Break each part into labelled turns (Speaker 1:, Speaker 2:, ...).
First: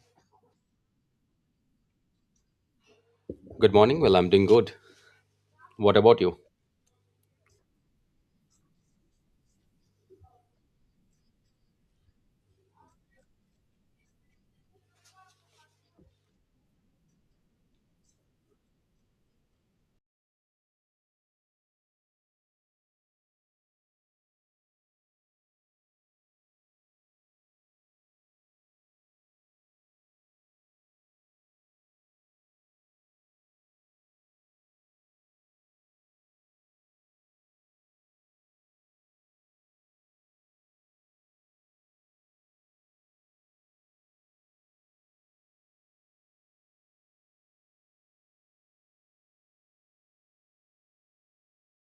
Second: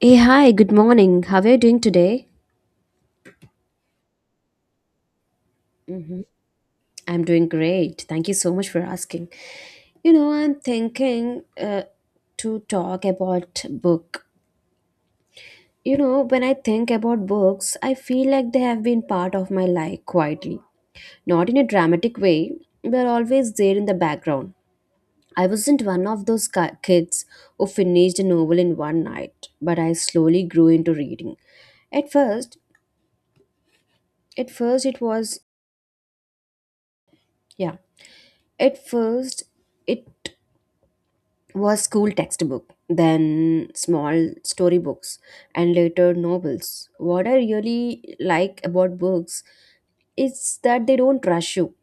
Speaker 1: Hey, hi, good morning. How are you doing today?
Speaker 2: Good morning. Well, I'm doing good. What
Speaker 1: Hmm.
Speaker 2: about you?
Speaker 1: I'm doing great. Thank you so much for asking. You know, I'm thinking to talk about book. You know, when I think about books, I feel like they have been part of my life quietly. Not in a dramatic way, they're always there in the background. I wasn't one of those kids who finished a novel in one night, but I slowly grew into reading. At first, at first it was yeah At first, it was school textbook, then small storybooks, and later novels. What I really like about books is that they don't rush you.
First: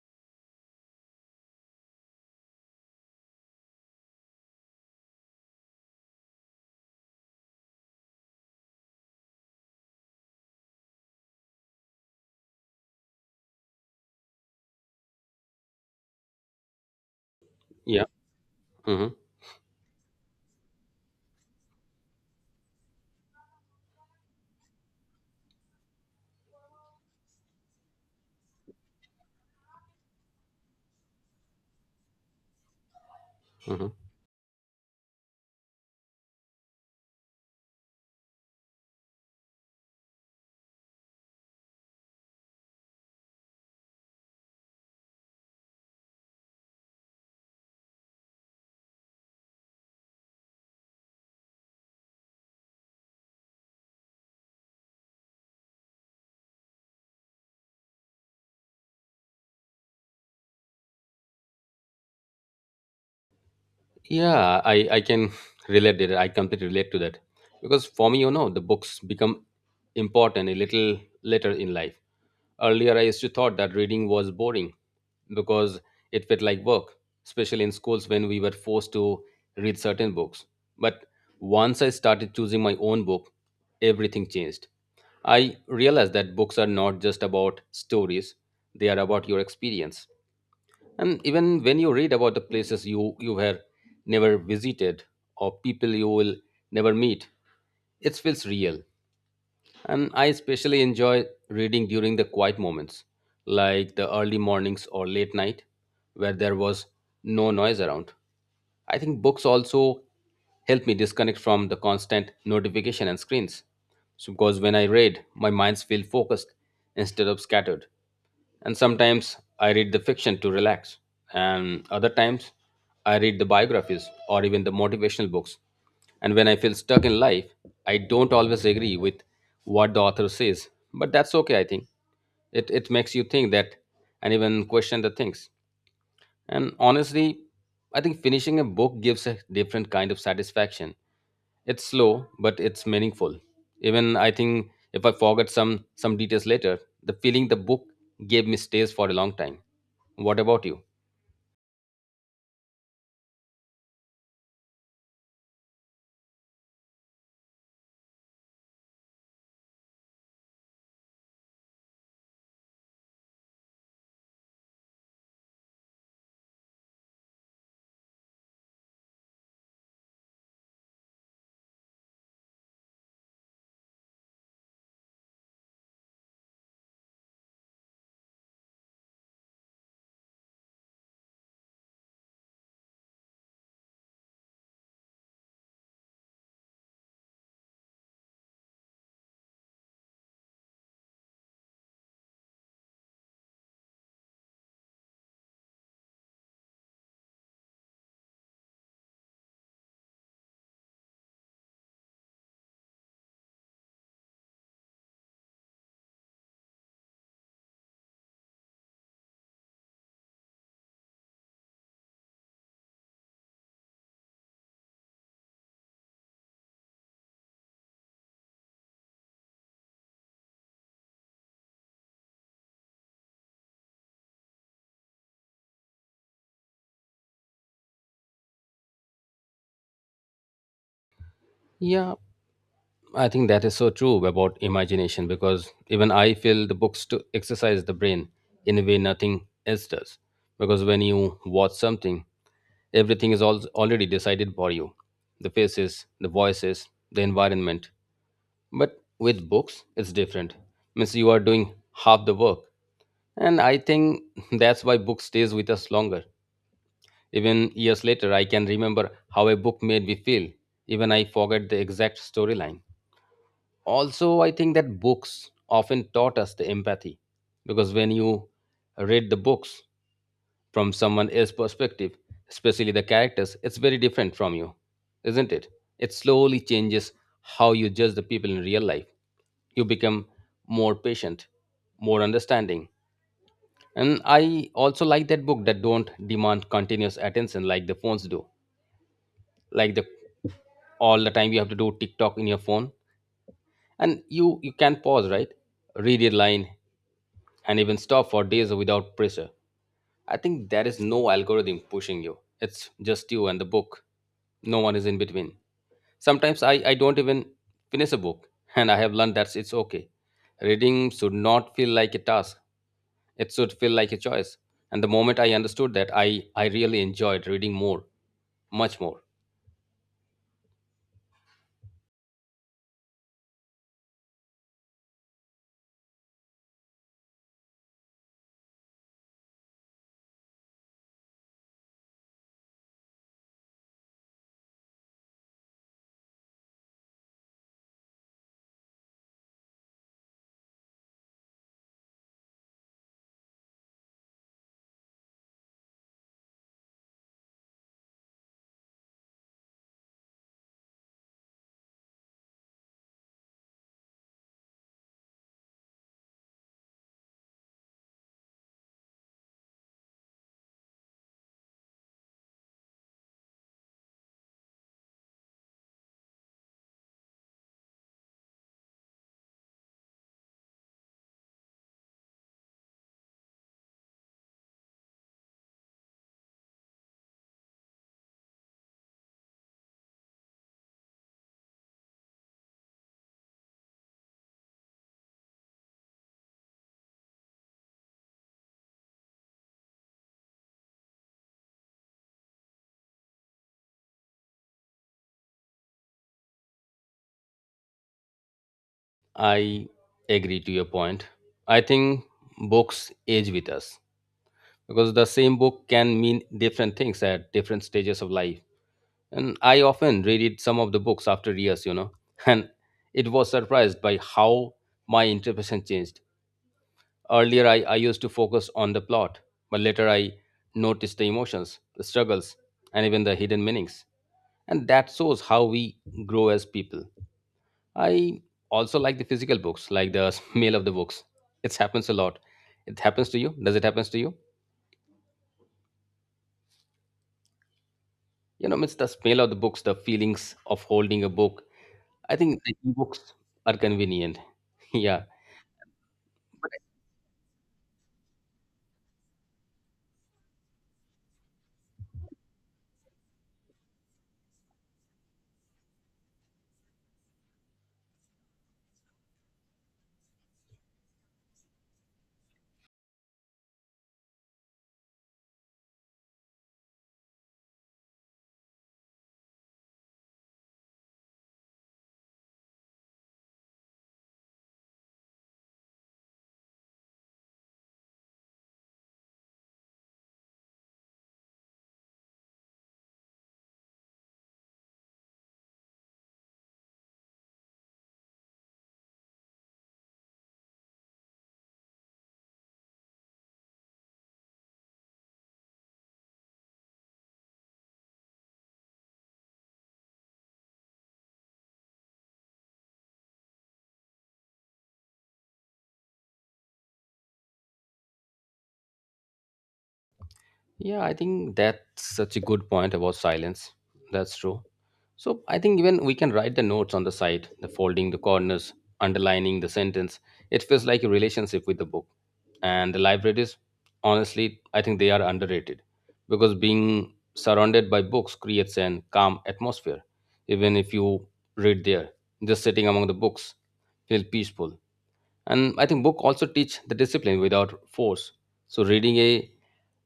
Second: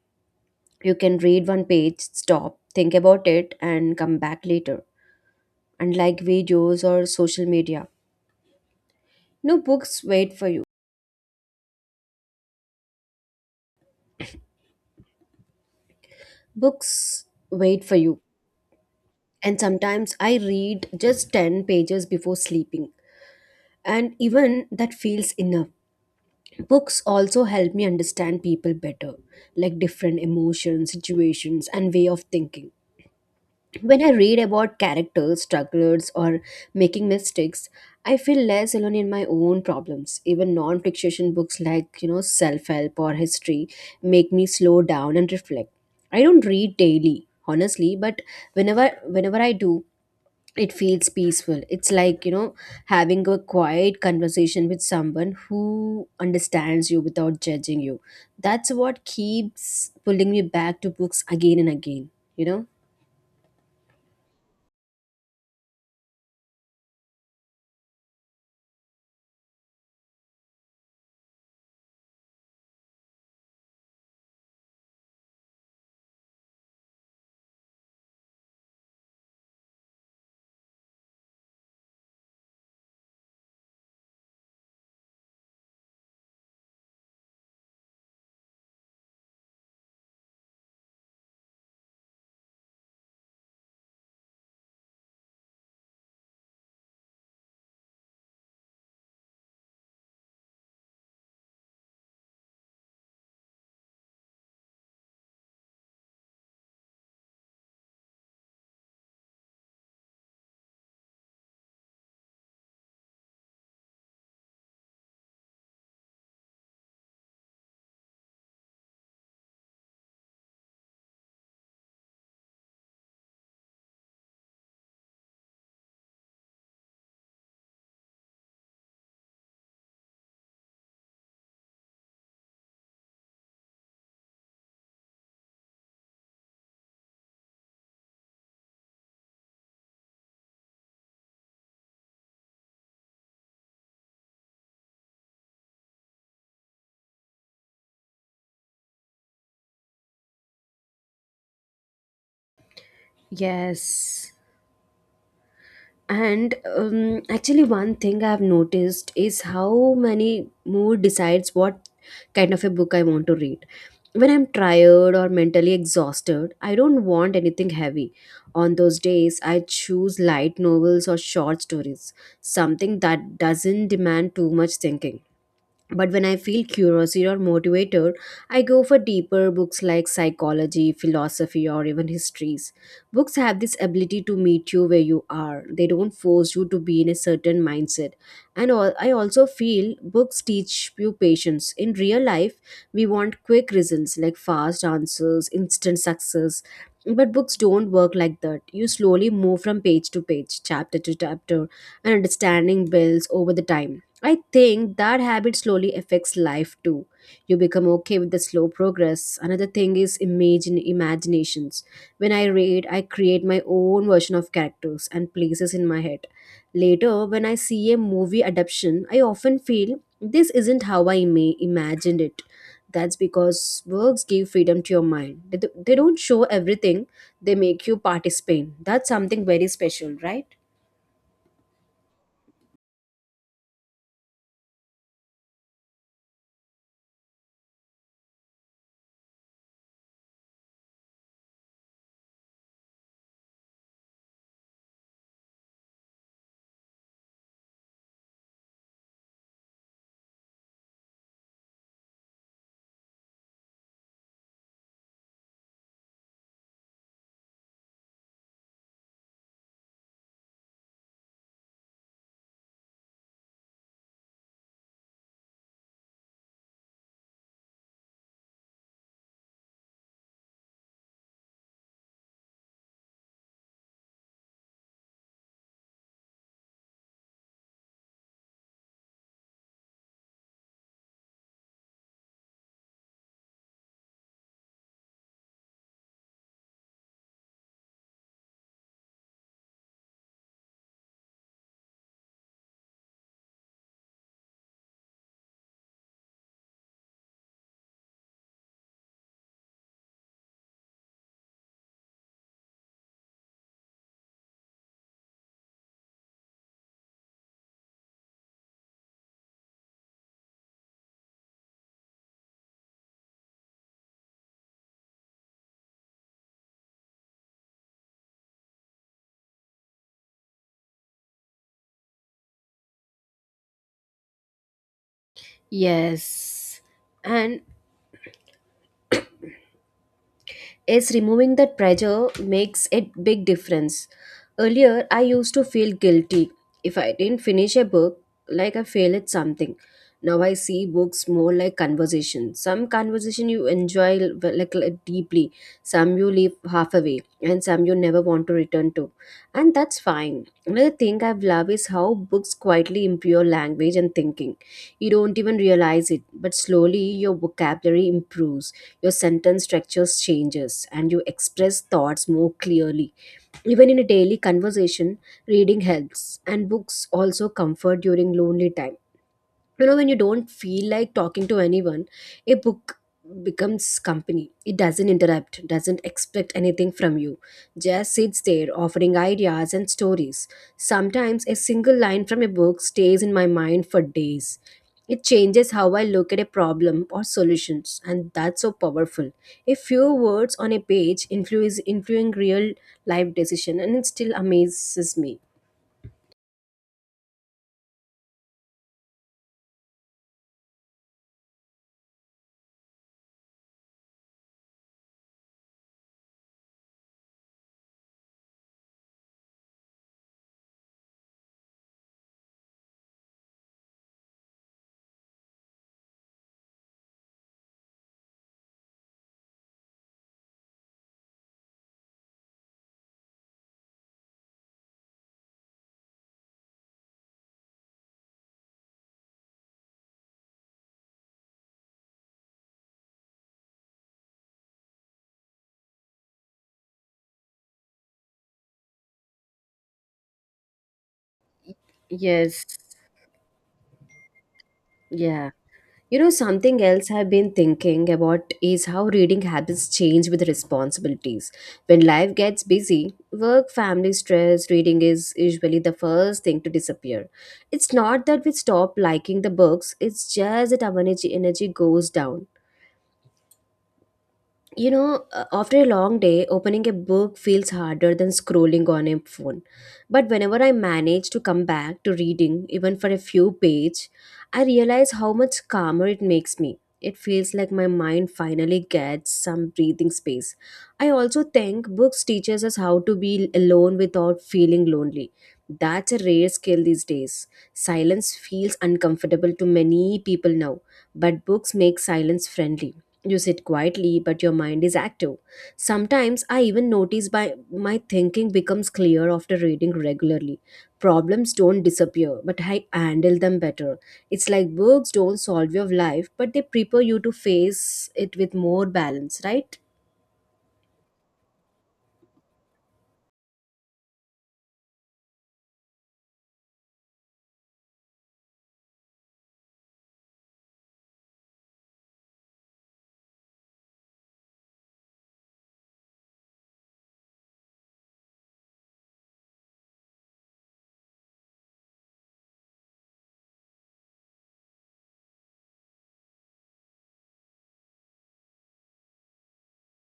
Speaker 1: You can read one page, stop, think about it, and come back later. Unlike videos or social media, no books wait for you. Books wait for
Speaker 2: Yeah.
Speaker 1: you.
Speaker 2: hmm
Speaker 1: And sometimes I read just 10 pages before sleeping, and even that feels enough. Books also help me understand people better, like different emotions, situations, and way of thinking.
Speaker 2: hmm
Speaker 1: When I read about characters, strugglers, or making mistakes, I feel less alone in my own problems. Even non-fiction books like self-help or history make me slow down and reflect. I don't read daily, honestly, but whenever I do, it feels peaceful it's like you know Having a quiet conversation with someone who understands you without judging you, that's what keeps pulling me back to books again and again you know
Speaker 2: Yeah, I can relate to that. I completely relate to that. Because for me, you know, the books become important a little later in life. Earlier, I used to thought that reading was boring because it felt like work, especially in schools when we were forced to read certain books. But once I started choosing my own book, everything changed. I realized that books are not just about stories, they are about your experience. And even when you read about the places you were never visited or people you will never meet, it feels real. And I especially enjoy reading during the quiet moments, like the early mornings or late night, where there was no noise around. I think books also help me disconnect from the constant notification and screens. So because when I read, my mind's feel focused instead of scattered, and sometimes I read the fiction to relax, and other times I read the biographies or even the motivational books. And when I feel stuck in life, I don't always agree with what the author says, but that's okay, I think. It makes you think that and even question the things. And honestly, I think finishing a book gives a different kind of satisfaction. It's slow, but it's meaningful. Even I think if I forget some details later, the feeling the book gave me stays for a long time. What about you?
Speaker 1: Yes. And actually, one thing I've noticed is how many mood decides what kind of a book I want to read. When I'm tired or mentally exhausted, I don't want anything heavy. On those days, I choose light novels or short stories, something that doesn't demand too much thinking. But when I feel curiosity or motivated, I go for deeper books like psychology, philosophy, or even histories. Books have this ability to meet you where you are, they don't force you to be in a certain mindset. And I also feel books teach you patience. In real life, we want quick results like fast answers, instant success. But books don't work like that. You slowly move from page to page, chapter to chapter, and understanding builds over the time. I think that habit slowly affects life too. You become okay with the slow progress. Another thing is imagine imaginations. When I read, I create my own version of characters and places in my head. Later, when I see a movie adaptation, I often feel this isn't how I may imagined it. That's because works give freedom to your mind. They don't show everything, they make you participate. That's something very special, right?
Speaker 2: Yeah, I think that is so true about imagination because even I feel the books to exercise the brain in a way nothing else does. Because when you watch something, everything is already decided for you, the faces, the voices, the environment. But with books, it's different. Means you are doing half the work. And I think that's why book stays with us longer. Even years later, I can remember how a book made me feel. Even I forget the exact storyline. Also, I think that books often taught us the empathy because when you read the books from someone else's perspective, especially the characters, it's very different from you, isn't it? It slowly changes how you judge the people in real life. You become more patient, more understanding. And I also like that book that don't demand continuous attention like the phones do. Like the all the time you have to do TikTok in your phone. And you can pause, right? Read a line and even stop for days without pressure. I think there is no algorithm pushing you. It's just you and the book. No one is in between. Sometimes I don't even finish a book, and I have learned that it's okay. Reading should not feel like a task, it should feel like a choice. And the moment I understood that, I really enjoyed reading more, much more.
Speaker 1: Yes. And is removing that pressure makes a big difference. Earlier, I used to feel guilty if I didn't finish a book, like I failed at something. Now I see books more like conversation. Some conversation you enjoy like deeply, some you leave half away, and some you never want to return to, and that's fine. Another thing I've loved is how books quietly improve your language and thinking. You don't even realize it, but slowly your vocabulary improves, your sentence structure changes and you express thoughts more clearly. Even in a daily conversation, reading helps, and books also comfort during lonely time when you don't feel like talking to anyone. A book becomes company, it doesn't interrupt, doesn't expect anything from you, just sits there offering ideas and stories. Sometimes a single line from a book stays in my mind for days, it changes how I look at a problem or solutions and that's so powerful. A few words on a page influence influencing real life decision and it still amazes me.
Speaker 2: I agree to your point. I think books age with us because the same book can mean different things at different stages of life. And I often reread some of the books after years, you know, and it was surprised by how my interpretation changed. Earlier, I used to focus on the plot, but later I noticed the emotions, the struggles, and even the hidden meanings. And that shows how we grow as people. I also like the physical books, like the smell of the books. It happens a lot. It happens to you? Does it happens to you? You know, it's the smell of the books, the feelings of holding a book. I think
Speaker 1: Yes.
Speaker 2: the e-books are convenient. Yeah.
Speaker 1: Yeah. You know, something else I've been thinking about is how reading habits change with responsibilities. When life gets busy, work, family stress, reading is usually the first thing to disappear. It's not that we stop liking the books, it's just that our energy goes down. You know, after a long day, opening a book feels harder than scrolling on a phone. But whenever I manage to come back to reading, even for a few pages, I realize how much calmer it makes me. It feels like my mind finally gets some breathing space. I also think books teaches us how to be alone without feeling lonely. That's a rare skill these days. Silence feels uncomfortable to many people now, but books make silence friendly, you sit quietly, but your mind is active. Sometimes I even notice by my thinking becomes clear after reading regularly. Problems don't disappear, but I handle them better. It's like books don't solve your life, but they prepare you to face it with more balance, right?
Speaker 2: Yeah, I think that's such a good point about silence. That's true. So I think even we can write the notes on the side, the folding the corners, underlining the sentence. It feels like a relationship with the book. And the libraries, honestly, I think they are underrated because being surrounded by books creates an calm atmosphere. Even if you read there, just sitting among the books, feel peaceful. And I think book also teach the discipline without force. So reading a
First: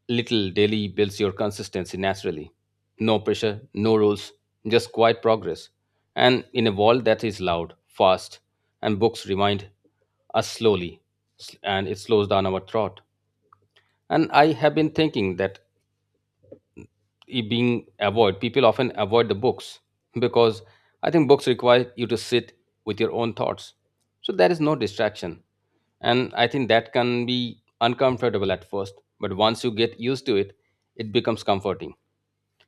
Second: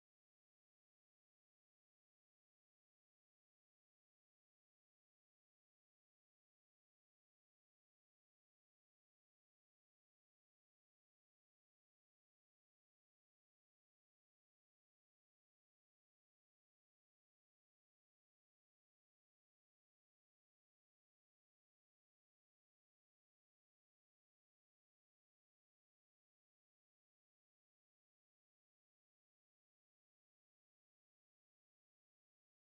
Speaker 2: little daily builds your consistency naturally. No pressure, no rules, just quiet progress. And in a world that is loud, fast, and books remind us slowly, and it slows down our thought. And I have been thinking that people often avoid the books because I think books require you to sit with your own thoughts. So there is no distraction. And I think that can be uncomfortable at first, but once you get used to it, it becomes comforting.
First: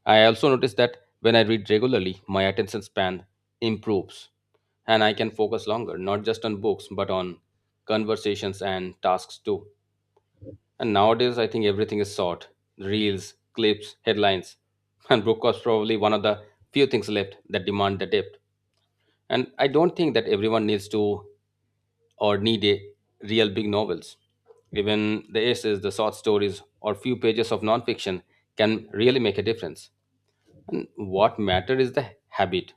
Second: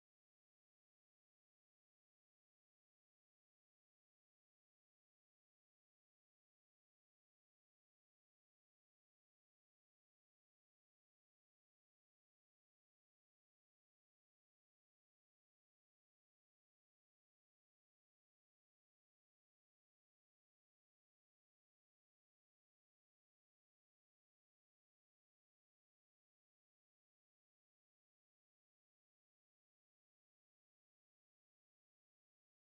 Speaker 2: I also notice that when I read regularly, my attention span improves and I can focus longer, not just on books, but on conversations and tasks too. And nowadays, I think everything is short, reels, clips, headlines, and broadcast probably one of the few things left that demand the depth. And I don't think that everyone needs to or need a real big novels. Even the essays, the short stories, or few pages of nonfiction can really make a difference. And what matter is the habit.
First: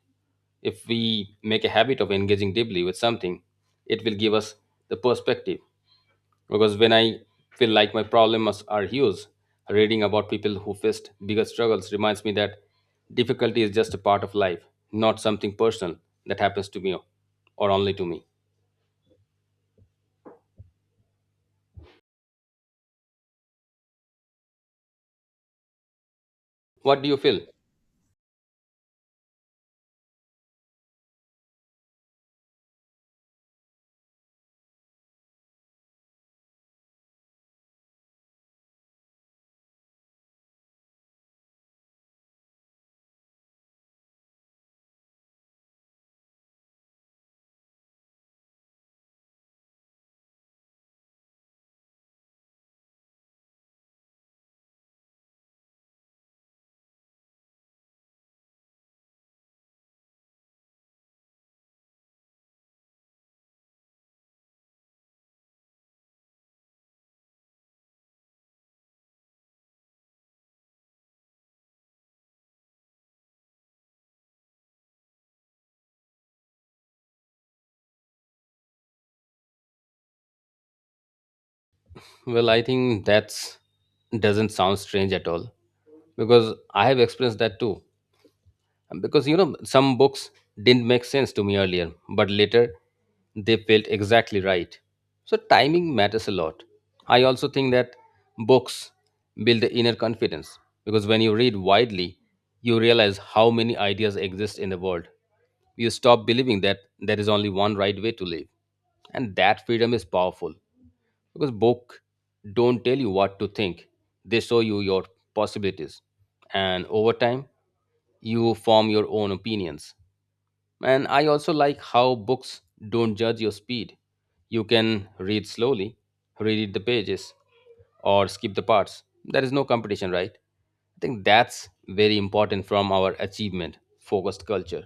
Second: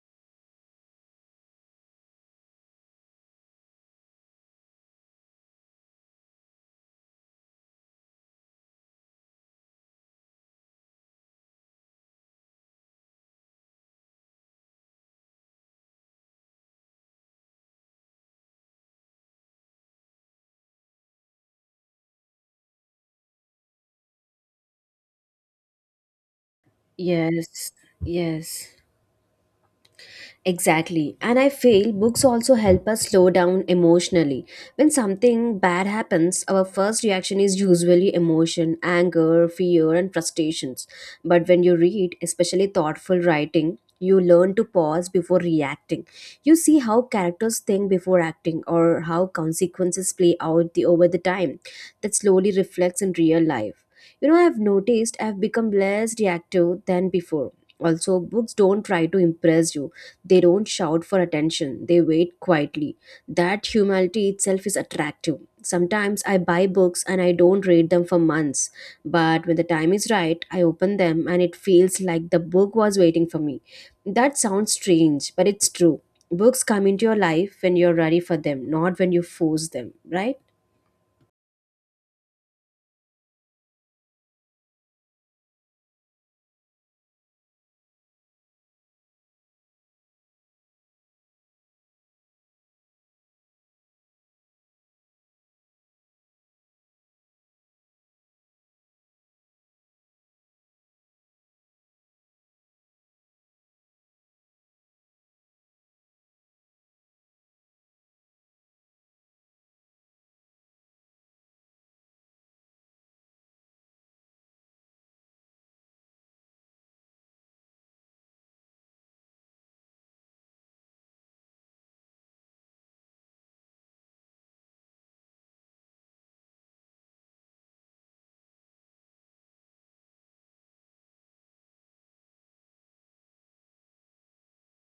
Speaker 2: If we make a habit of engaging deeply with something, it will give us the perspective. Because when I feel like my problems are huge, reading about people who faced bigger struggles reminds me that difficulty is just a part of life, not something personal that happens to me or only to me. What do you feel?
Speaker 1: Yes, yes. Exactly. And I feel books also help us slow down emotionally. When something bad happens, our first reaction is usually emotion, anger, fear, and frustrations. But when you read, especially thoughtful writing, you learn to pause before reacting. You see how characters think before acting or how consequences play out over the time. That slowly reflects in real life. You know, I've noticed I've become less reactive than before. Also, books don't try to impress you, they don't shout for attention, they wait quietly. That humility itself is attractive. Sometimes I buy books and I don't read them for months, but when the time is right, I open them and it feels like the book was waiting for me. That sounds strange, but it's true. Books come into your life when you're ready for them, not when you force them, right?
Speaker 2: Well, I think that's doesn't sound strange at all because I have experienced that too. Because you know some books didn't make sense to me earlier but later they felt exactly right, so timing matters a lot. I also think that books build the inner confidence because when you read widely you realize how many ideas exist in the world. You stop believing that there is only one right way to live and that freedom is powerful, because book don't tell you what to think, they show you your possibilities. And over time you form your own opinions. And I also like how books don't judge your speed. You can read slowly, read the pages, or skip the parts, there is no competition, right? I think that's very important from our achievement focused culture.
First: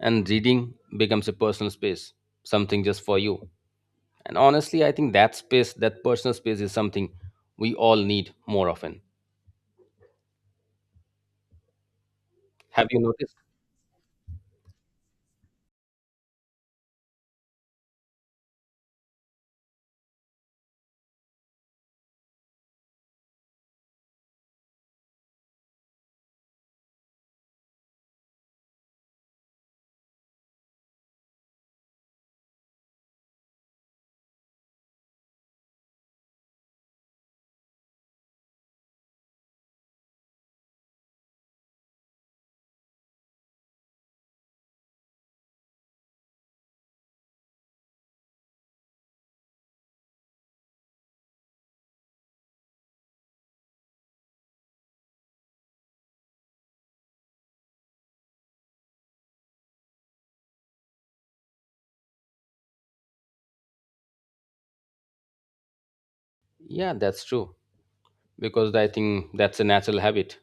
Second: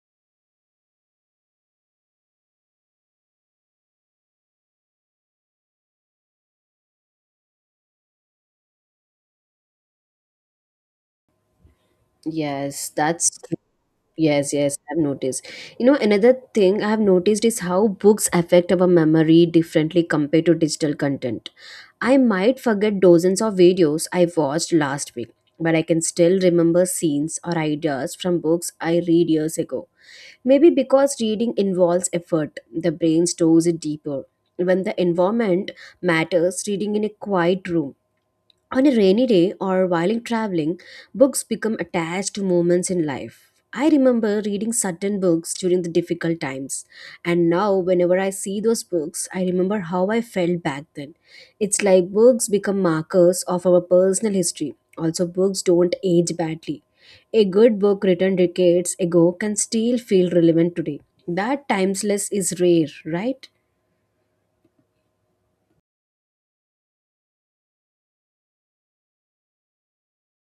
Speaker 2: And reading becomes a personal space, something just for you. And honestly, I think that space, that personal space is something we all need more often. Have
Speaker 1: Yes,
Speaker 2: you noticed?
Speaker 1: that's true. Yes, yes, I've noticed. You know, another thing I've noticed is how books affect our memory differently compared to digital content. I might forget dozens of videos I watched last week, but I can still remember scenes or ideas from books I read years ago. Maybe because reading involves effort, the brain stores it deeper. When the environment matters, reading in a quiet room on a rainy day or while in traveling, books become attached to moments in life. I remember reading certain books during the difficult times, and now whenever I see those books, I remember how I felt back then. It's like books become markers of our personal history. Also, books don't age badly. A good book written decades ago can still feel relevant today. That timeless is rare, right?
Speaker 2: Yeah, that's true. Because I think that's a natural habit.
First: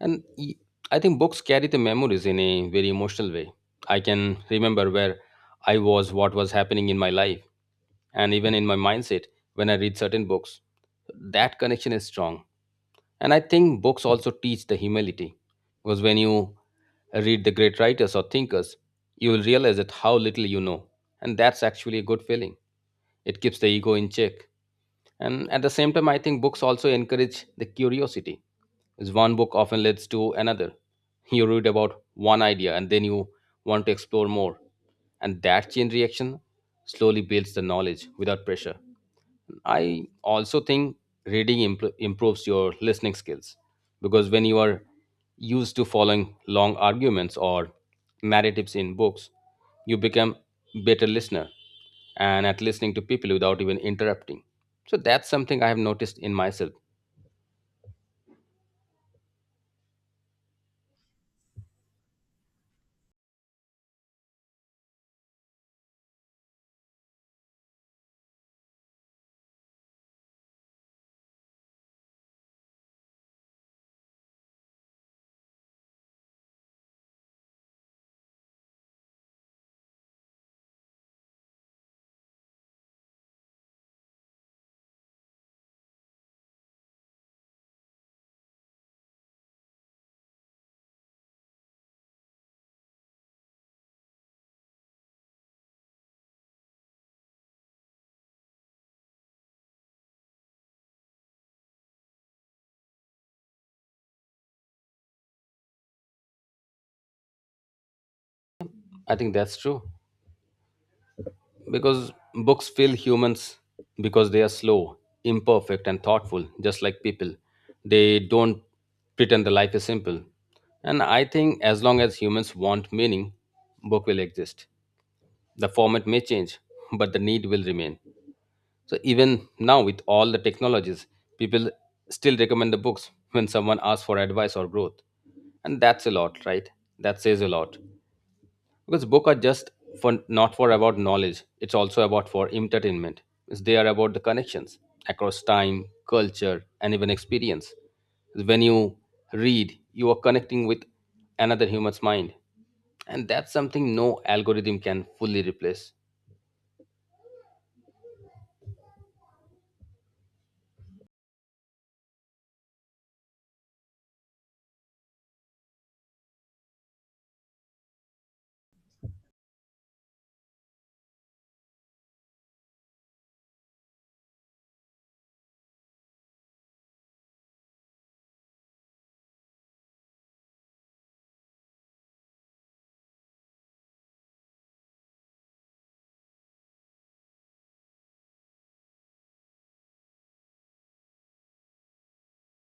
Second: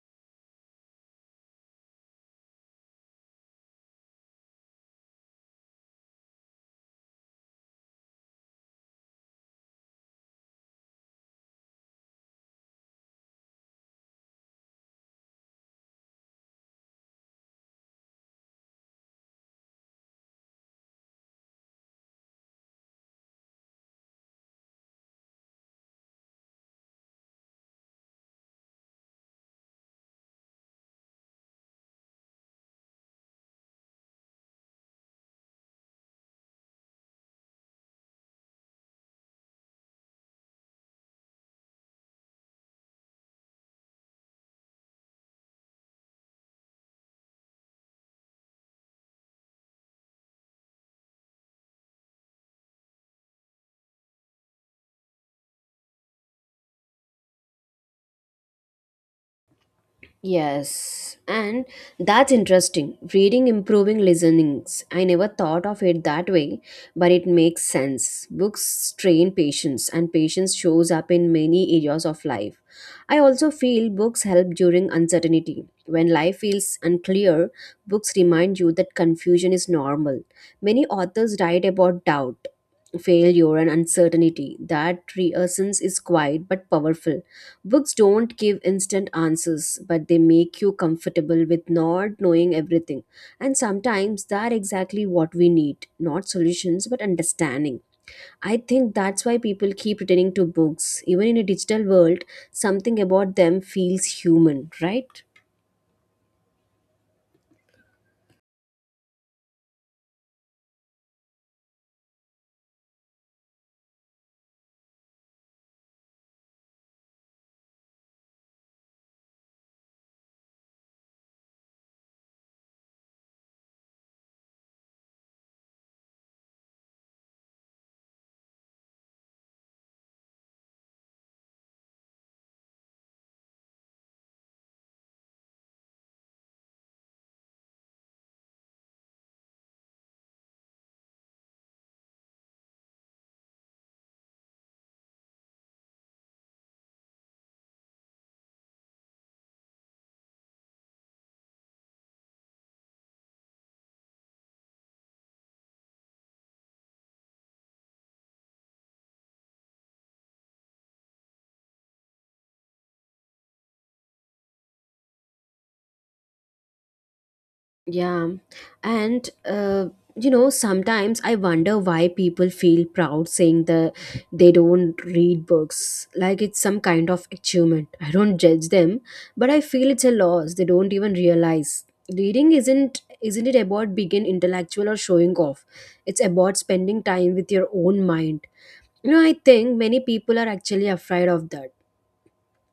Speaker 2: And I think books carry the memories in a very emotional way. I can remember where I was, what was happening in my life, and even in my mindset when I read certain books. That connection is strong. And I think books also teach the humility. Because when you read the great writers or thinkers, you will realize that how little you know. And that's actually a good feeling. It keeps the ego in check. And at the same time, I think books also encourage the curiosity. Because one book often leads to another. You read about one idea and then you want to explore more. And that chain reaction slowly builds the knowledge without pressure. I also think reading improves your listening skills because when you are used to following long arguments or narratives in books, you become better listener and at listening to people without even interrupting. So that's something I have noticed in myself.
Speaker 1: Yes, and that's interesting. Reading improving listenings. I never thought of it that way, but it makes sense. Books train patience, and patience shows up in many areas of life. I also feel books help during uncertainty. When life feels unclear, books remind you that confusion is normal. Many authors write about doubt, failure, and uncertainty. That reassurance is quiet but powerful. Books don't give instant answers, but they make you comfortable with not knowing everything. And sometimes that's exactly what we need, not solutions, but understanding. I think that's why people keep returning to books. Even in a digital world, something about them feels human, right?
Speaker 2: I think that's true. Because books feel humans because they are slow, imperfect, and thoughtful, just like people. They don't pretend the life is simple. And I think as long as humans want meaning, book will exist. The format may change, but the need will remain. So even now, with all the technologies, people still recommend the books when someone asks for advice or growth. And that's a lot, right? That says a lot because book are just for not for about knowledge, it's also about for entertainment. It's they are about the connections across time, culture, and even experience. When you read you are connecting with another human's mind, and that's something no algorithm can fully replace.
Speaker 1: Yeah. And, you know, sometimes I wonder why people feel proud saying that they don't read books. Like it's some kind of achievement. I don't judge them, but I feel it's a loss. They don't even realize. Reading isn't it about being intellectual or showing off, it's about spending time with your own mind. You know, I think many people are actually afraid of that.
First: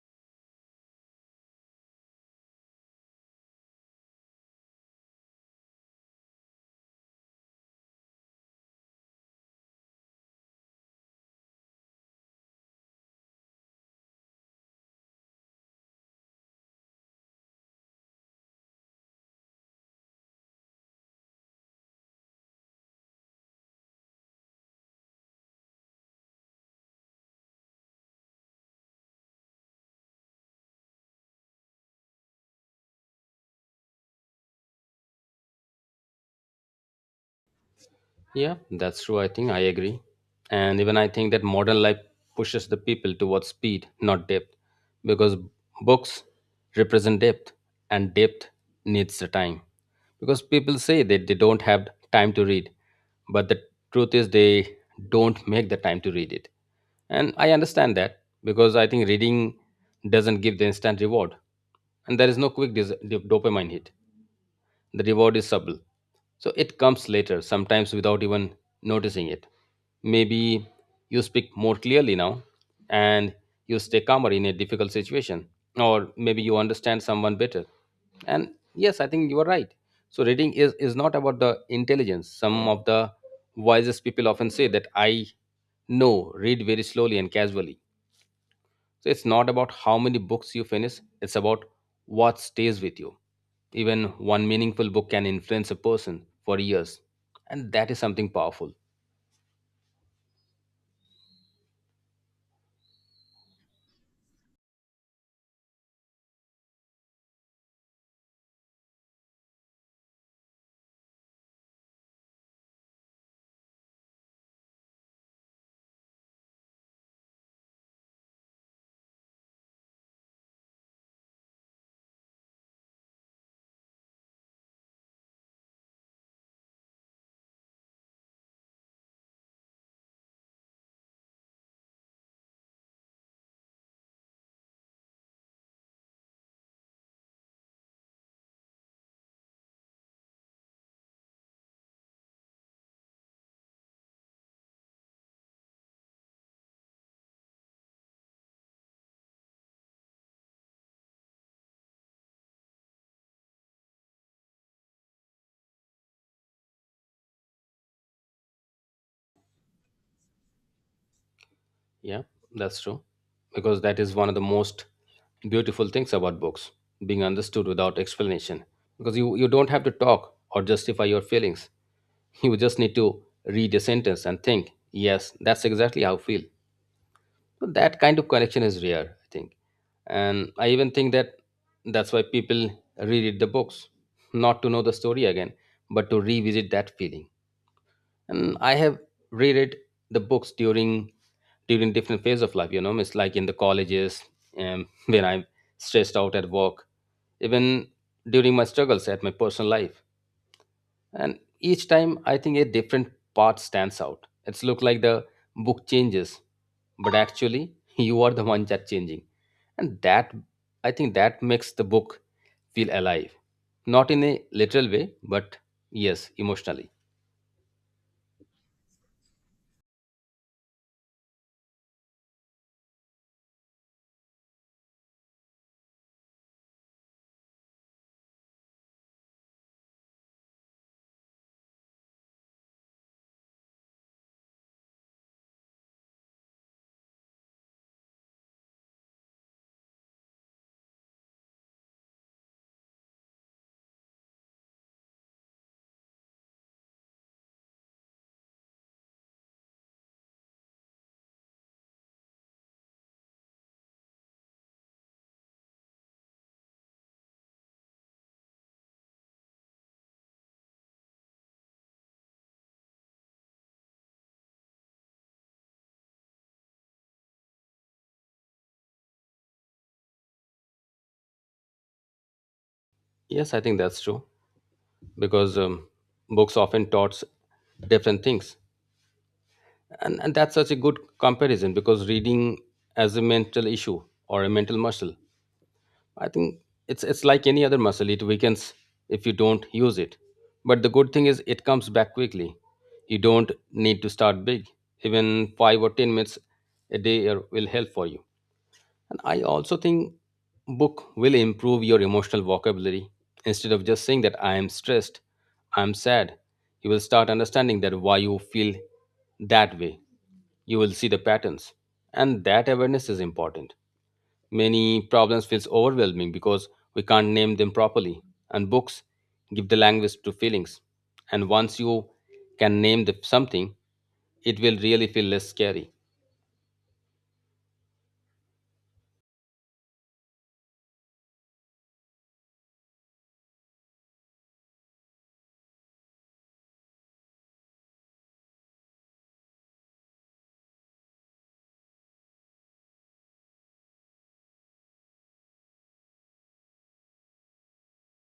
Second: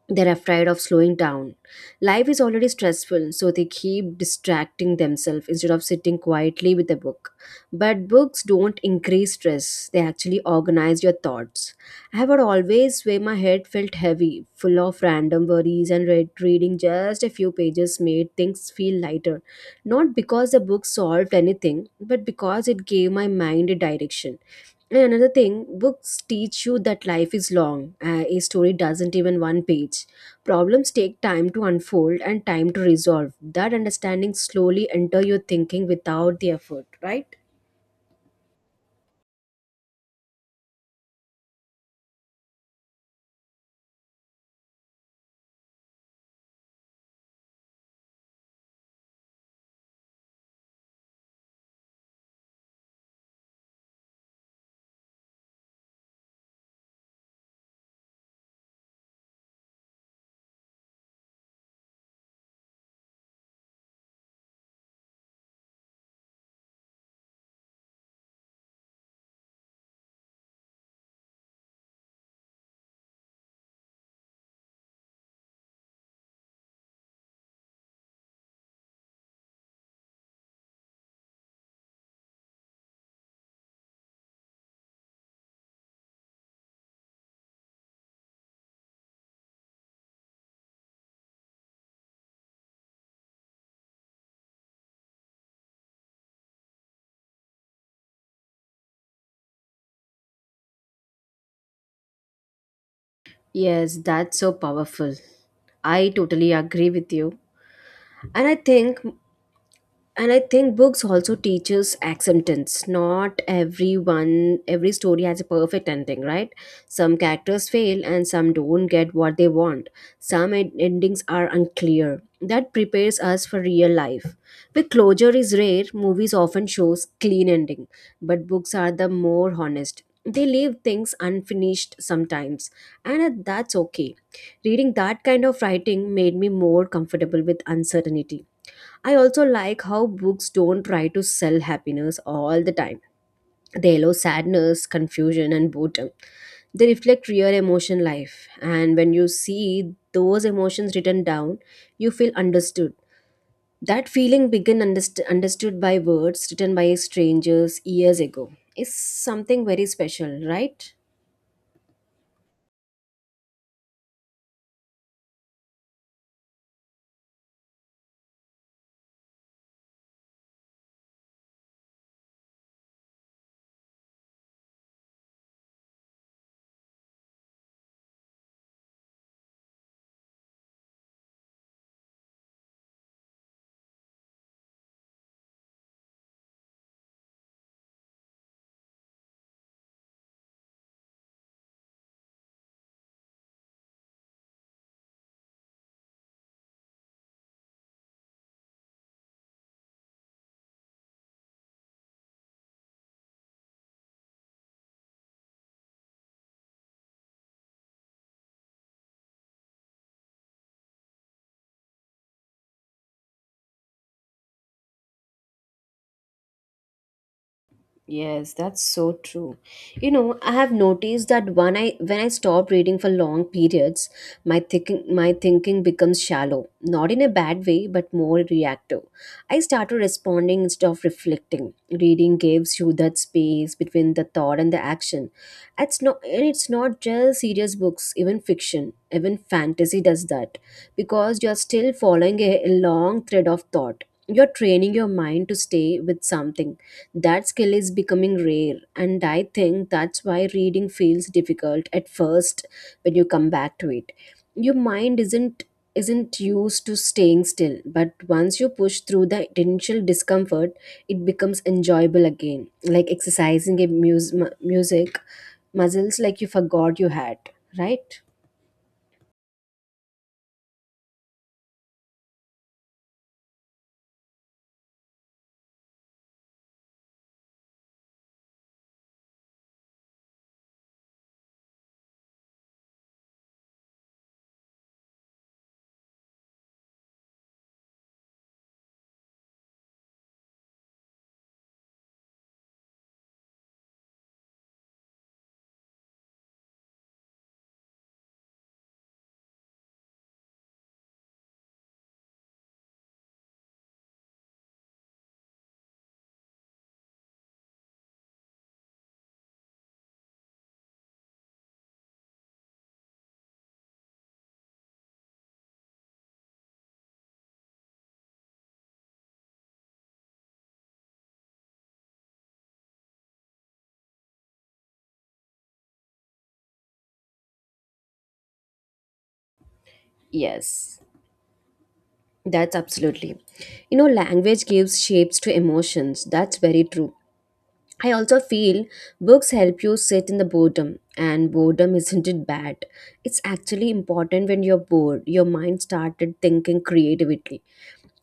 Speaker 1: They're afraid of slowing down. Life is already stressful, so they keep distracting themselves instead of sitting quietly with a book. But books don't increase stress, they actually organize your thoughts. I have had always where my head felt heavy, full of random worries, and reading just a few pages made things feel lighter. Not because the book solved anything, but because it gave my mind a direction. And another thing, books teach you that life is long. A story doesn't even one page. Problems take time to unfold and time to resolve. That understanding slowly enter your thinking without the effort, right?
Speaker 2: Yeah, that's true. I think I agree. And even I think that modern life pushes the people towards speed, not depth, because books represent depth and depth needs the time. Because people say that they don't have time to read, but the truth is they don't make the time to read it. And I understand that because I think reading doesn't give the instant reward and there is no quick dopamine hit. The reward is subtle. So it comes later, sometimes without even noticing it. Maybe you speak more clearly now and you stay calmer in a difficult situation. Or maybe you understand someone better. And yes, I think you are right. So reading is not about the intelligence. Some of the wisest people often say that I know, read very slowly and casually, so it's not about how many books you finish, it's about what stays with you. Even one meaningful book can influence a person for years. And that is something powerful.
Speaker 1: Yes, that's so powerful. I totally agree with you. And I think and I think books also teaches acceptance, not everyone every story has a perfect ending, right? Some characters fail and some don't get what they want, some endings are unclear, that prepares us for real life with closure is rare. Movies often shows clean ending, but books are the more honest, they leave things unfinished sometimes, and that's okay. Reading that kind of writing made me more comfortable with uncertainty. I also like how books don't try to sell happiness all the time. They allow sadness, confusion, and boredom. They reflect real emotion life, and when you see those emotions written down, you feel understood. That feeling begun understood by words written by strangers years ago is something very special, right?
Speaker 2: Yeah, that's true. Because that is one of the most beautiful things about books being understood without explanation. Because you don't have to talk or justify your feelings. You just need to read a sentence and think, yes, that's exactly how I feel. So that kind of connection is rare, I think. And I even think that that's why people reread the books, not to know the story again, but to revisit that feeling. And I have reread the books during different phase of life, you know, it's like in the colleges, when I'm stressed out at work, even during my struggles at my personal life. And each time I think a different part stands out. It's look like the book changes, but actually you are the one that changing. And that, I think that makes the book feel alive, not in a literal way, but yes, emotionally.
Speaker 1: Yes, that's so true. You know, I have noticed that when I stop reading for long periods, my thinking becomes shallow, not in a bad way, but more reactive. I started responding instead of reflecting. Reading gives you that space between the thought and the action. It's not just serious books, even fiction, even fantasy does that because you're still following a long thread of thought. You're training your mind to stay with something. That skill is becoming rare, and I think that's why reading feels difficult at first when you come back to it. Your mind isn't used to staying still, but once you push through the initial discomfort, it becomes enjoyable again, like exercising a mus- mu- music muscles like you forgot you had, right?
Speaker 2: Yes, I think that's true. Because books often taught different things. And that's such a good comparison because reading as a mental issue or a mental muscle, I think it's like any other muscle. It weakens if you don't use it. But the good thing is it comes back quickly. You don't need to start big. Even 5 or 10 minutes a day are- will help for you. And I also think book will improve your emotional vocabulary. Instead of just saying that I am stressed, I am sad, you will start understanding that why you feel that way. You will see the patterns. And that awareness is important. Many problems feels overwhelming because we can't name them properly, and books give the language to feelings. And once you can name the something, it will really feel less scary.
Speaker 1: Yes, that's absolutely, you know, language gives shapes to emotions, that's very true. I also feel books help you sit in the boredom, and boredom isn't it bad. It's actually important when you're bored, your mind started thinking creatively.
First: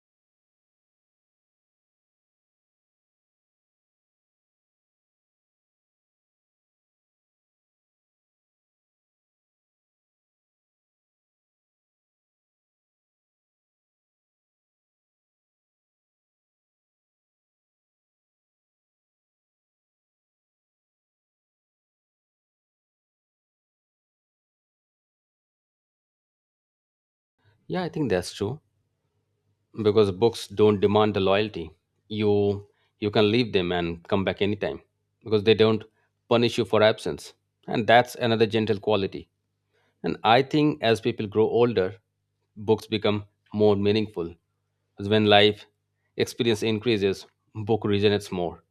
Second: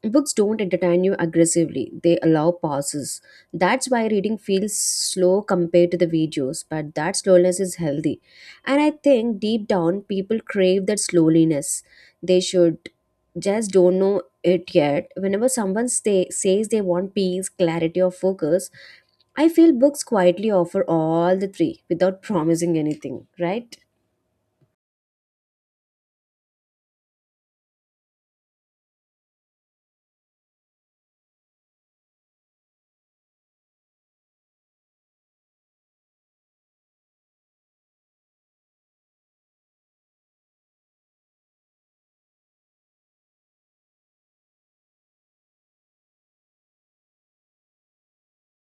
Speaker 1: Books don't entertain you aggressively, they allow pauses. That's why reading feels slow compared to the videos, but that slowness is healthy. And I think deep down, people crave that slowness. They should just don't know it yet. Whenever someone stay, says they want peace, clarity, or focus, I feel books quietly offer all the three without promising anything, right?
Speaker 2: Yeah, I think that's true because books don't demand the loyalty. You you can leave them and come back anytime because they don't punish you for absence. And that's another gentle quality. And I think as people grow older, books become more meaningful. As when life experience increases, book resonates more.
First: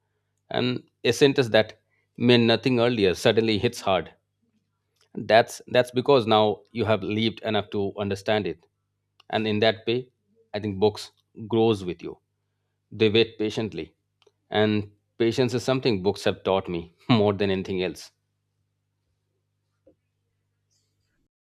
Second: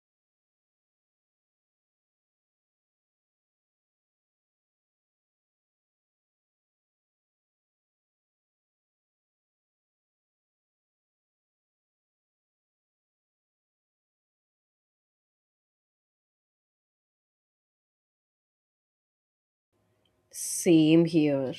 Speaker 2: And a sentence that meant nothing earlier suddenly hits hard. That's because now you have lived enough to understand it. And in that way, I think books grows with you. They wait patiently. And patience is something books have taught me more than anything else.
Speaker 1: Same here.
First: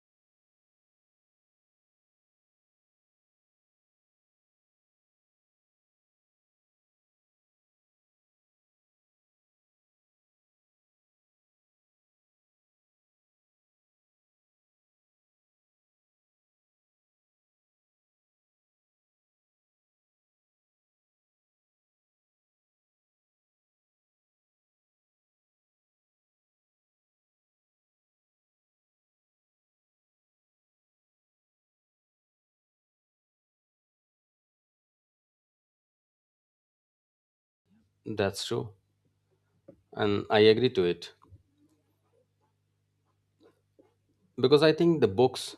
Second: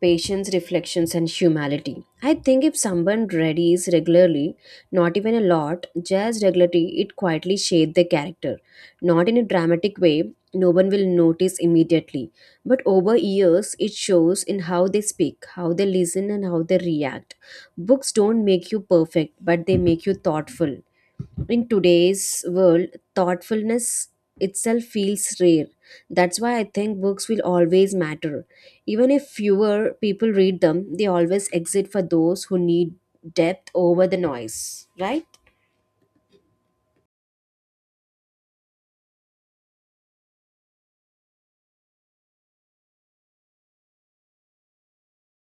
Speaker 1: Patience, reflections, and humility. I think if someone readies regularly, not even a lot, just regularly, it quietly shapes their character. Not in a dramatic way, no one will notice immediately. But over years, it shows in how they speak, how they listen, and how they react. Books don't make you perfect, but they make you thoughtful. In today's world, thoughtfulness itself feels rare. That's why I think books will always matter. Even if fewer people read them, they always exist for those who need depth over the noise, right?
Speaker 2: That's true. And I agree to it. Because I think the books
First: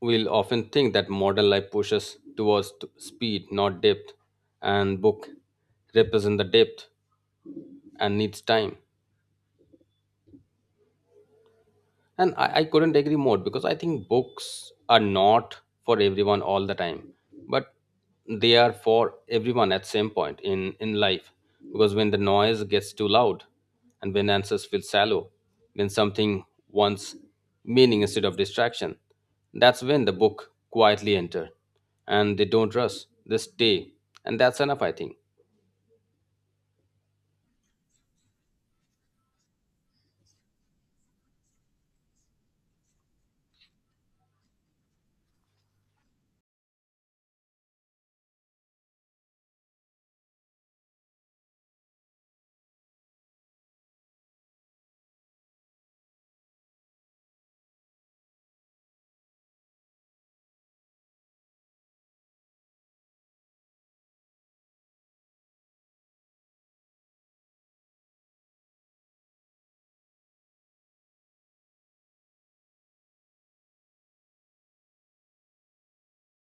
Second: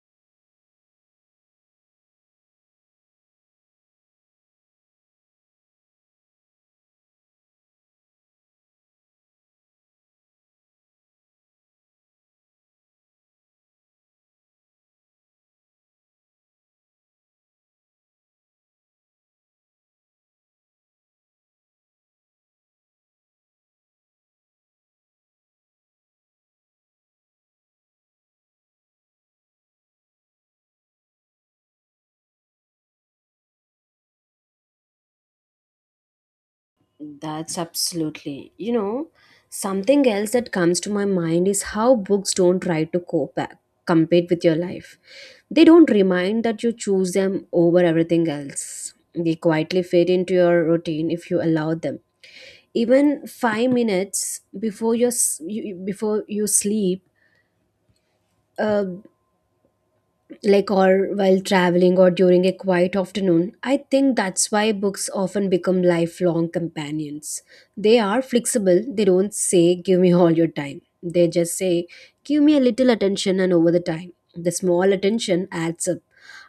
Speaker 2: We'll often think that modern life pushes towards t- speed, not depth, and book represent the depth and needs time. And I couldn't agree more because I think books are not for everyone all the time, but they are for everyone at same point in life. Because when the noise gets too loud and when answers feel shallow, when something wants meaning instead of distraction, that's when the book quietly enter and they don't rush, they stay. And that's enough, I think.
Speaker 1: That's absolutely, you know, something else that comes to my mind is how books don't try to cope compete with your life. They don't remind that you choose them over everything else. They quietly fit into your routine if you allow them, even 5 minutes before your before you sleep, uh, like, or while traveling or during a quiet afternoon. I think that's why books often become lifelong companions. They are flexible, they don't say, "Give me all your time." They just say, "Give me a little attention," and over the time, the small attention adds up.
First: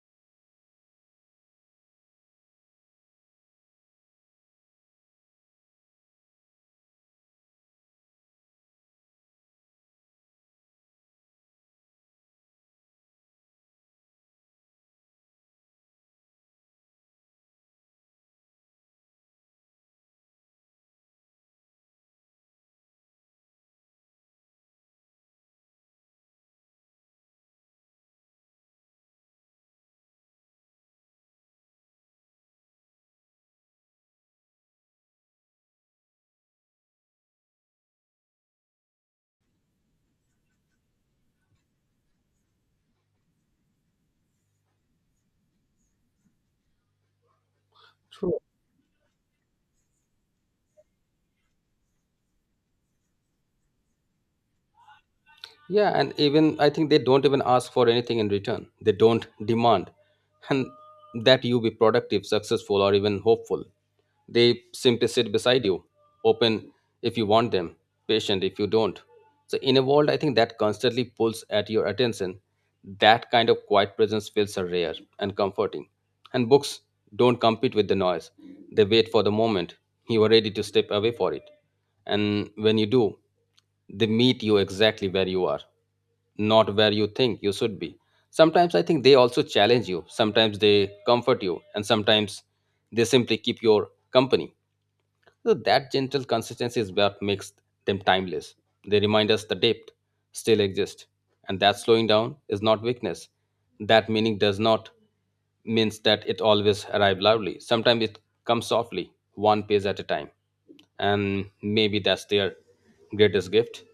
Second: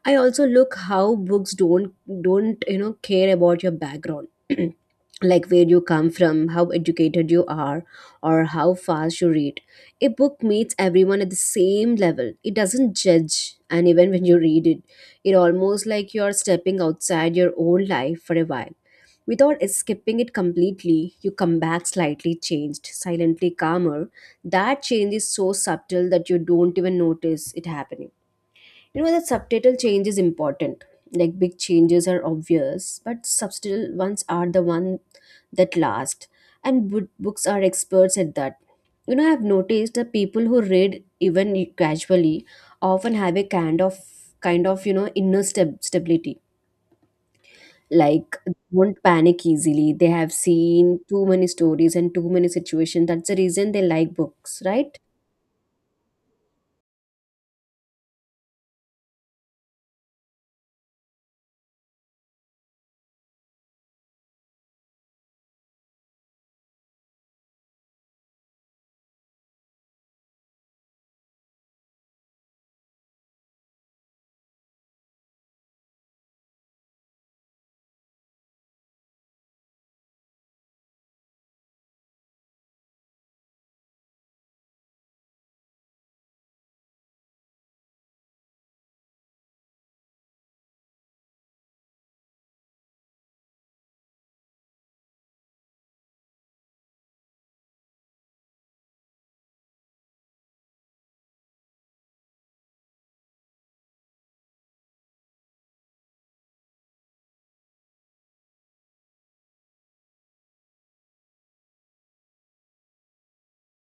Speaker 1: I also look how books don't, you know, care about your background. Like where you come from, how educated you are, or how fast you read. A book meets everyone at the same level. It doesn't judge, and even when you read it, it almost like you're stepping outside your own life for a while. Without escaping it completely, you come back slightly changed, silently calmer. That change is so subtle that you don't even notice it happening. You know, that subtitle change is important. Like big changes are obvious, but subtle ones are the one that last. And books are experts at that. You know, I've noticed that people who read even casually often have a kind of, you know, inner stability. Like they won't panic easily. They have seen too many stories and too many situations. That's the reason they like books, right?
Speaker 2: Yeah, and even I think they don't even ask for anything in return. They don't demand and that you be productive, successful, or even hopeful. They simply sit beside you, open if you want them, patient if you don't. So, in a world, I think that constantly pulls at your attention, that kind of quiet presence feels so rare and comforting. And books don't compete with the noise, they wait for the moment you are ready to step away for it. And when you do, they meet you exactly where you are, not where you think you should be. Sometimes I think they also challenge you, sometimes they comfort you, and sometimes they simply keep your company. So that gentle consistency is what makes them timeless. They remind us the depth still exists, and that slowing down is not weakness. That meaning does not means that it always arrives loudly. Sometimes it comes softly, one page at a time, and maybe that's their greatest gift.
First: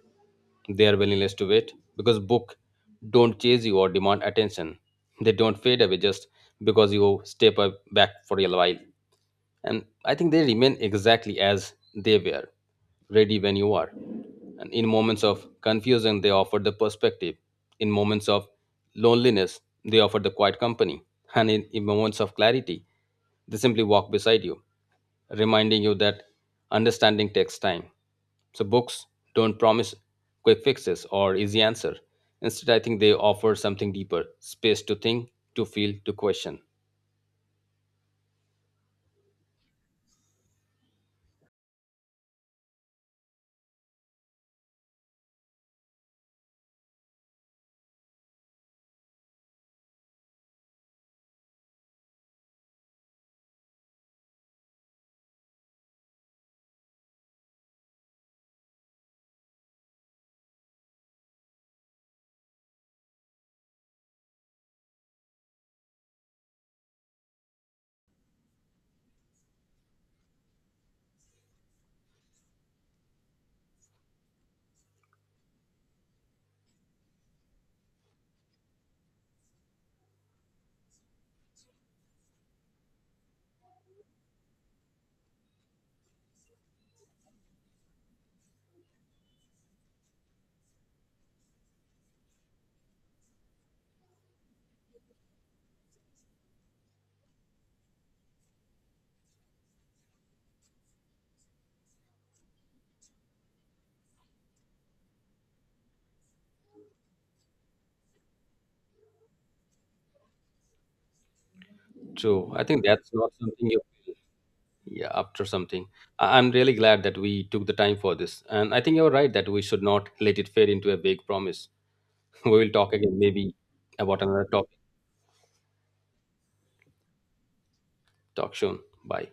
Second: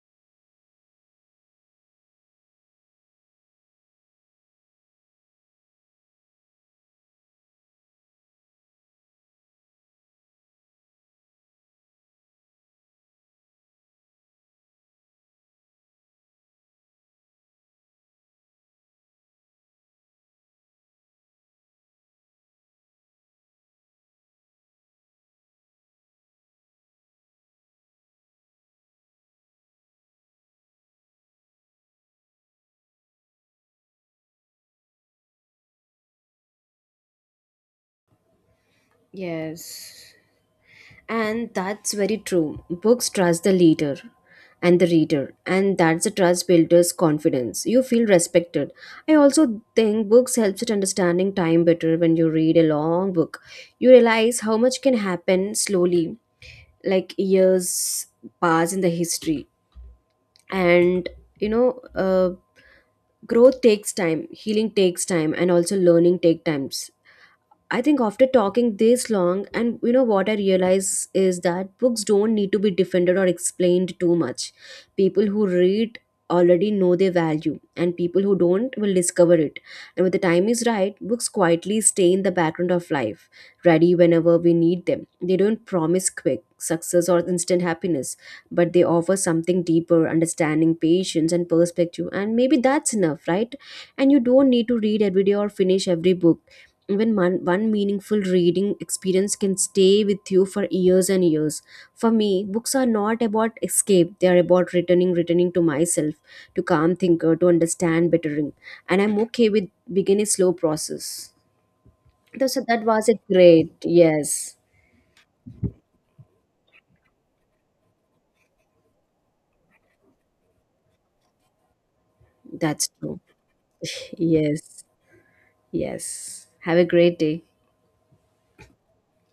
Speaker 2: They their willingness to wait, because book don't chase you or demand attention, they don't fade away just because you step up back for a while. And I think they remain exactly as they were, ready when you are. And in moments of confusion they offer the perspective, in moments of loneliness they offer the quiet company, and in moments of clarity they simply walk beside you, reminding you that understanding takes time. So books don't promise quick fixes or easy answer. Instead, I think they offer something deeper, space to think, to feel, to question.
Speaker 1: Yes. And that's very true. Books trust the leader and the reader, and that's the trust builder's confidence. You feel respected. I also think books helps at understanding time better when you read a long book. You realize how much can happen slowly, like years pass in the history. And, you know, growth takes time, healing takes time, and also learning take time. I think after talking this long, and you know what I realize is that books don't need to be defended or explained too much. People who read already know their value, and people who don't will discover it. And when the time is right, books quietly stay in the background of life, ready whenever we need them. They don't promise quick success or instant happiness, but they offer something deeper understanding, patience, and perspective. And maybe that's enough, right? And you don't need to read every day or finish every book. Even one meaningful reading experience can stay with you for years and years. For me, books are not about escape, they are about returning to myself, to calm thinker, to understand bettering, and I'm okay with begin a slow process.
Speaker 2: True,
Speaker 1: So
Speaker 2: I
Speaker 1: that
Speaker 2: think
Speaker 1: was
Speaker 2: that's
Speaker 1: a
Speaker 2: not something
Speaker 1: great.
Speaker 2: you.
Speaker 1: Yes,
Speaker 2: Yeah, after something, I- I'm really glad that we took the time for this, and I think you're right that we should not let it fade into a vague promise. We will
Speaker 1: that's
Speaker 2: talk again,
Speaker 1: true.
Speaker 2: maybe about another topic.
Speaker 1: Yes. Yes, have a great day.
Speaker 2: Talk soon, bye.